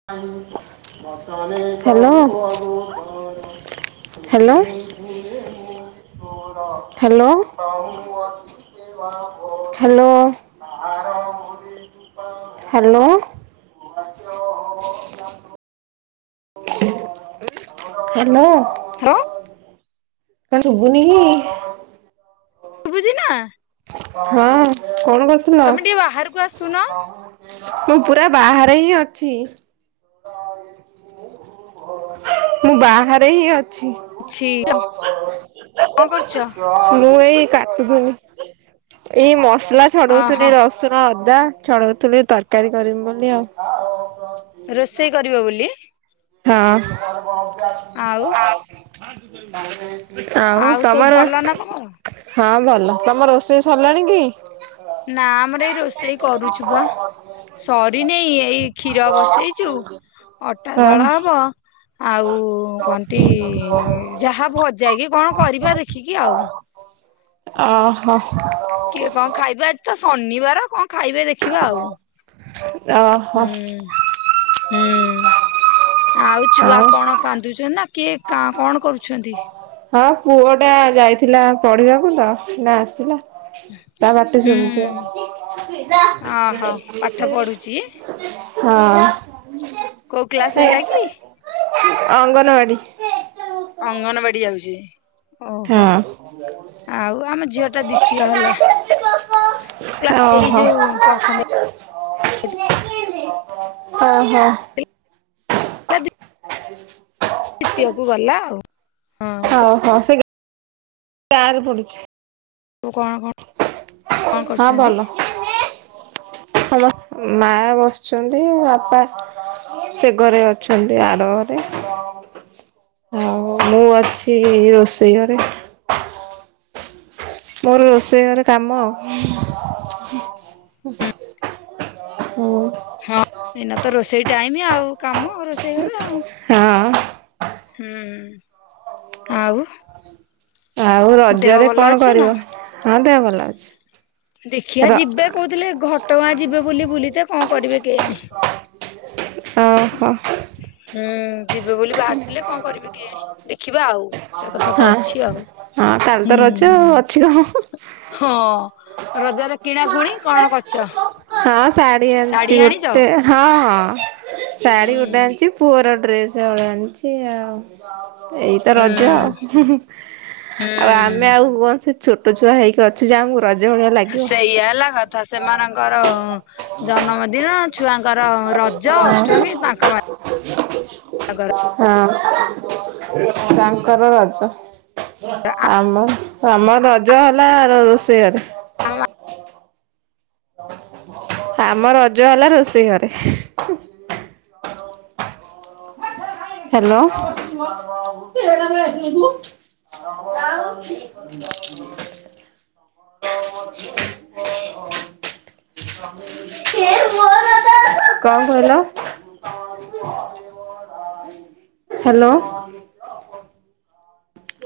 Hello. Hello hello. Hello hello. [unintelligible] Hello. ହା ଓ। କଣ ସୁବୁନିକି। ସୁବୁଚିନା। ହଁ, କଣ କରୁଥିଲ? ତମେ ଟିକେ ବାହାରକୁ ଆସୁନ ମୁଁ ପୁରା ବାହାରେ ହିଁ ଅଛି। ମୁଁ ବାହାରେ ହିଁ ଅଛି। ଅଛି କଣ କରୁଛ ମୁଁ ଏଇ କାଟୁଥିନି ଏଇ ମସଲା ଛଡଉଥିନି ଅହଁ ରସୁ ସୁଣ, ଅଦା ଛଡ଼ଉଥିଲି ତରକାରୀ କରିମି ବୋଲି ଆଉ। ରୋଷେଇ କରିବ ବୋଲି। ହଁ। ଆଉ [unintelligible] ଆଉ ସବୁ ତମର? ଭଲ ନା ତମର? ହଁ ଭଲ। ତମ ରୋଷେଇ ସରିଲାଣି କି? ନା ଆମର ଏଇ ରୋଷେଇ କରୁଛୁ ବା। ସରିନେଇ ଏଇ କ୍ଷୀର ବସେଇଛୁ। ଅଟା ଦଳ ହଁ। ହବ। ଆଉ କଅନ୍ତି ଯାହା ଭଜା କି କଣ କରିବା ଦେଖିକି ଆଉ। ଓହୋ। କିଏ କଣ ଖାଇବେ ଆଜି ତ ଶନିବାର କଣ ଖାଇବେ ଦେ ଦେଖିବା ଆଉ। ଓହୋ ହୁ ହୁଁ ଆଉ ଛୁଆ କଣ କାନ୍ଦୁଛନ୍ତି ନା କିଏ କା କଣ କରୁଛନ୍ତି? ହଁ ପୁଅ ଟା ଯାଇଥିଲା ପଢିବାକୁ ତ ନା ଆସିଲା। ତା ପାଟି ଶୁବୁଚି। ହୁଁ ଓହୋ ପାଠ ପଢୁଛି [unintelligible] ହଁ। କୋଉ କ୍ଲାସ ହେଲା କି? ଅଙ୍ଗନବାଡ଼ି। ଅଙ୍ଗନବାଡି ଯାଉଛି। ଓହୋ ଥାଉ ଆଉ ଆମ ଝିଅ ଟା ଦ୍ଵିତୀୟ [unintelligible] ହେଲା ପୋକ କ୍ଲା ଏଇ ଯୋଉ ପ୍ରଥମେ ଓ ହୋ। ଓହୋ। ଦିତୀୟକୁ ଗଲା ଆଉ। ଓ ହଁ ସେଇ। ଗାଁରେ ପଡୁଛି। ତୁ କଣ କଣ? କଣ ହଁ ଭଲ। [inaudible] ହଁ ମ ମା ବସିଚନ୍ତି ବାପା ସେ ଘରେ ଅଛନ୍ତି ଆର ଘରେ। ଆଉ ମୁଁ ଅଛି ରୋଷେଇ ଘରେ। ମୋର ରୋଷେଇ ଘରେ କାମ। ହୁଁ। ହଁ ଏଇନା ତ ରୋଷେଇ ଟାଇମ୍ ଆଉ କାମ ରୋଷେଇ ଘରେ ଆଉ। ହଁ। ହୁଁ ଆଉ ଆଉ ଦେହ ରଜରେ ଭଲ କଣ ଅଛି ନା? କରିବ? ହଁ ଦେହ ଭଲ ଅଛି। ଦେଖିଆ ର ଯିବେ କୋହୁଥିଲେ ଘଟଗାଁ ଯିବେ ବୋଲି ବୁଲିତେ କଣ କରିବେ କେଇଆଣି। ଓହୋ ହୁଁ। ଯିବେ ବୋଲି ବାହାରିଥିଲେ କଣ କରିବି କୋଇଆଣି ଦେଖିବା ଆଉ ସେ କଥା ତ ହଁ। ଅଛି ଆଉ। ହଁ କାଲି ତ ହୁଁ ରଜ ଆଉ ଅଛି କଣ? [unintelligible] ହଁ। ରଜରେ କିଣାକୁୁଣି କଣ କରିଚ? ହଁ ଶାଢି ଆଣିଚି ଗୋଟେ। ହଁ ହଁ ହୁଁ ଶାଢୀ ଗୋଟେ ଆଣିଚି। ପୁଅର ଡ୍ରେସ ହଳେ ଆଣିଚି ଆଉ। ଏଇତ ହୁଁ ରଜ ହୁଁ ହୁଁ ଆଉ ଆମେ ହୁଁ ଆଉ କଣ ସେ ଛୋଟ ଛୁଆ ହେଇକି ଅଛୁ ଯେ ଆମକୁ ରଜ ଭଳିଆ ଲା ସେଇୟା ହେଲା କଥା। ସେମାନଙ୍କର ଜନ୍ମଦିନ ଛୁଆଙ୍କର ରଜ, ଅଷ୍ଟମୀ ତାଙ୍କ ମାନ ଙ୍କର [inaudible] ହଁ ତାଙ୍କର ରଜ। ଆମର ଆମର ରଜ ହେଲା ରୋ-ରୋଷେଇ ଘରେ। ହଁ ଆ [unintelligible] ଆମର ରଜ ହେଲା ରୋଷେଇ ଘରେ। ହାଲୋ। [unintelligible] [unintelligible] କଣ କହିଲ? ହ୍ୟାଲୋ।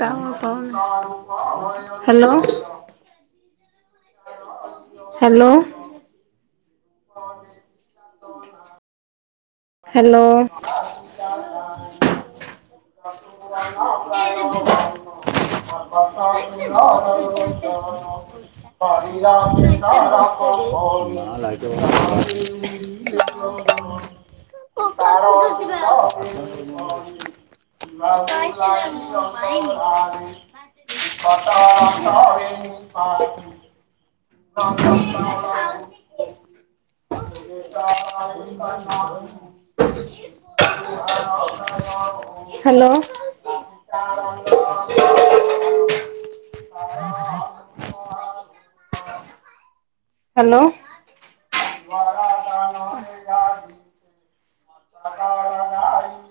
ଟାୱାର ପାଉନି hello. Hello. [unintelligible] Hello. [unintelligible] [unintelligible] [unintelligible] [inaudible] [unintelligible] [unintelligible] [unintelligible] Hello. [unintelligible] Hello. [unintelligible] ଆ ନାଁ [unintelligible]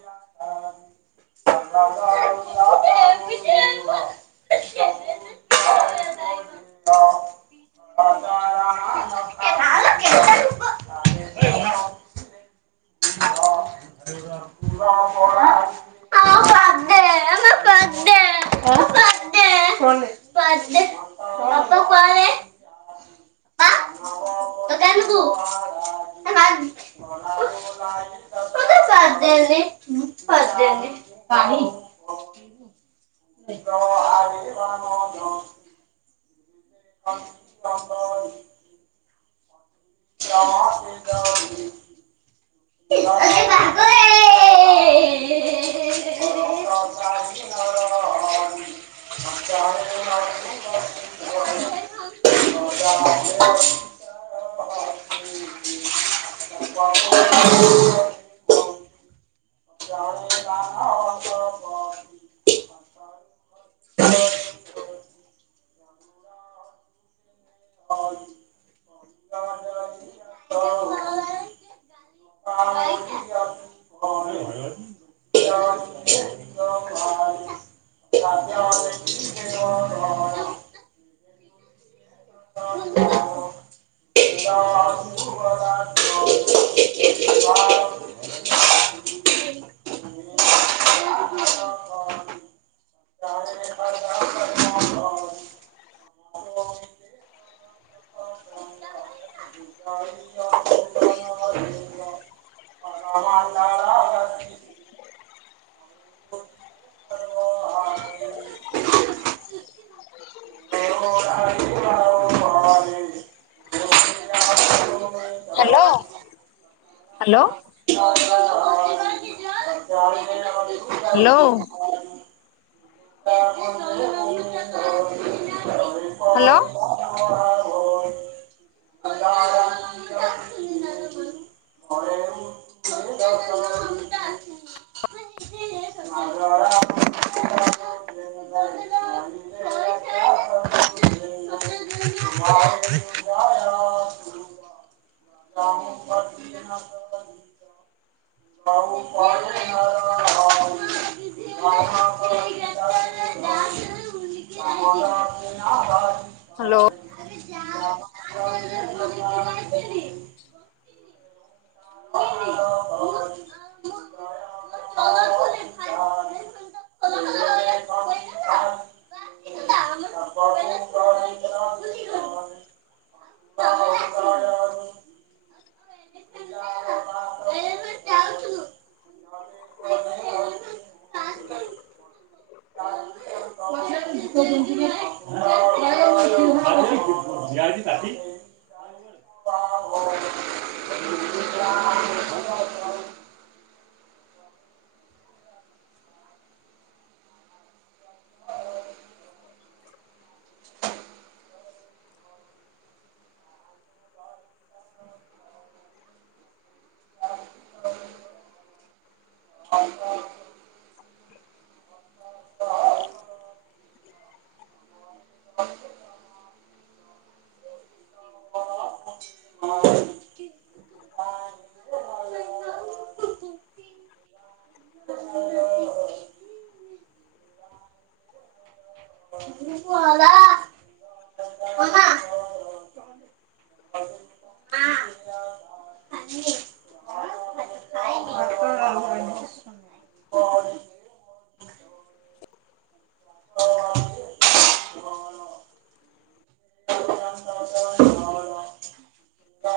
ଆ [unintelligible] ଆ [unintelligible] [unintelligible] କ କେ [unintelligible] ହ ବାଦ [unintelligible] ଆ [unintelligible] ତ କେକୁୁ ଭଙ୍କ [unintelligible] ଫଲେ ଫଦନ୍ତି [unintelligible] କହି ଆରେ [unintelligible] ହ [unintelligible] ଆ ମାସ [unintelligible] ହଁ [unintelligible] ହ [unintelligible] [inaudible] [unintelligible] କାମ ନା ଆପଣଙ୍କ [unintelligible] ହଉଳ୍ପ [unintelligible] ଓ ହ୍ୟାଲୋ ହ୍ୟାଲୋ। ନ ଣ ମ ମ ହ୍ୟାଲୋ। ହ୍ୟାଲୋ। ହ୍ୟାଲୋ। ହ [unintelligible] ହ ିନିନ [inaudible] ହ [unintelligible] ଯାଉଛୁୁ ହ [unintelligible] [inaudible] [inaudible] ହଁ [inaudible] ହଁ [inaudible] କୁହଲା [inaudible]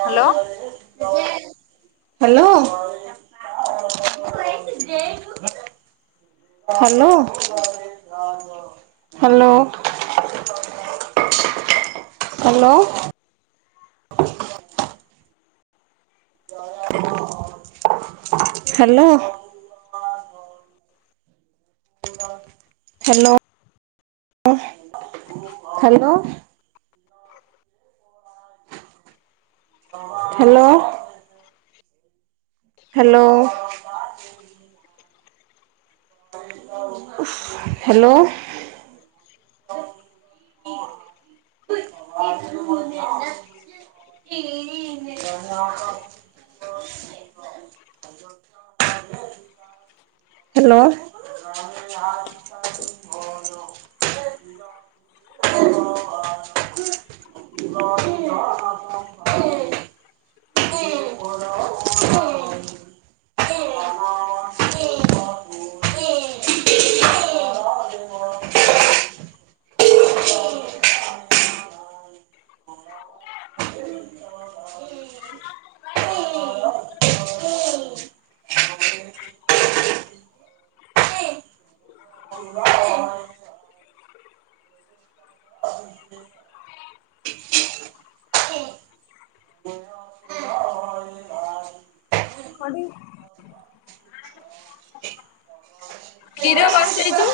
ହ୍ୟାଲୋ। ହ୍ୟାଲୋ। ହଉ ଯ ହ୍ୟାଲୋ। ନଉ hello. Hello. Hello. Hello ଓୁହ [inaudible] hello. Hello. Hello. Hello. [unintelligible] Hello. [unintelligible] ସେ [unintelligible] [unintelligible] ମ [unintelligible] କ୍ଷୀର ବସେଇଛୁ।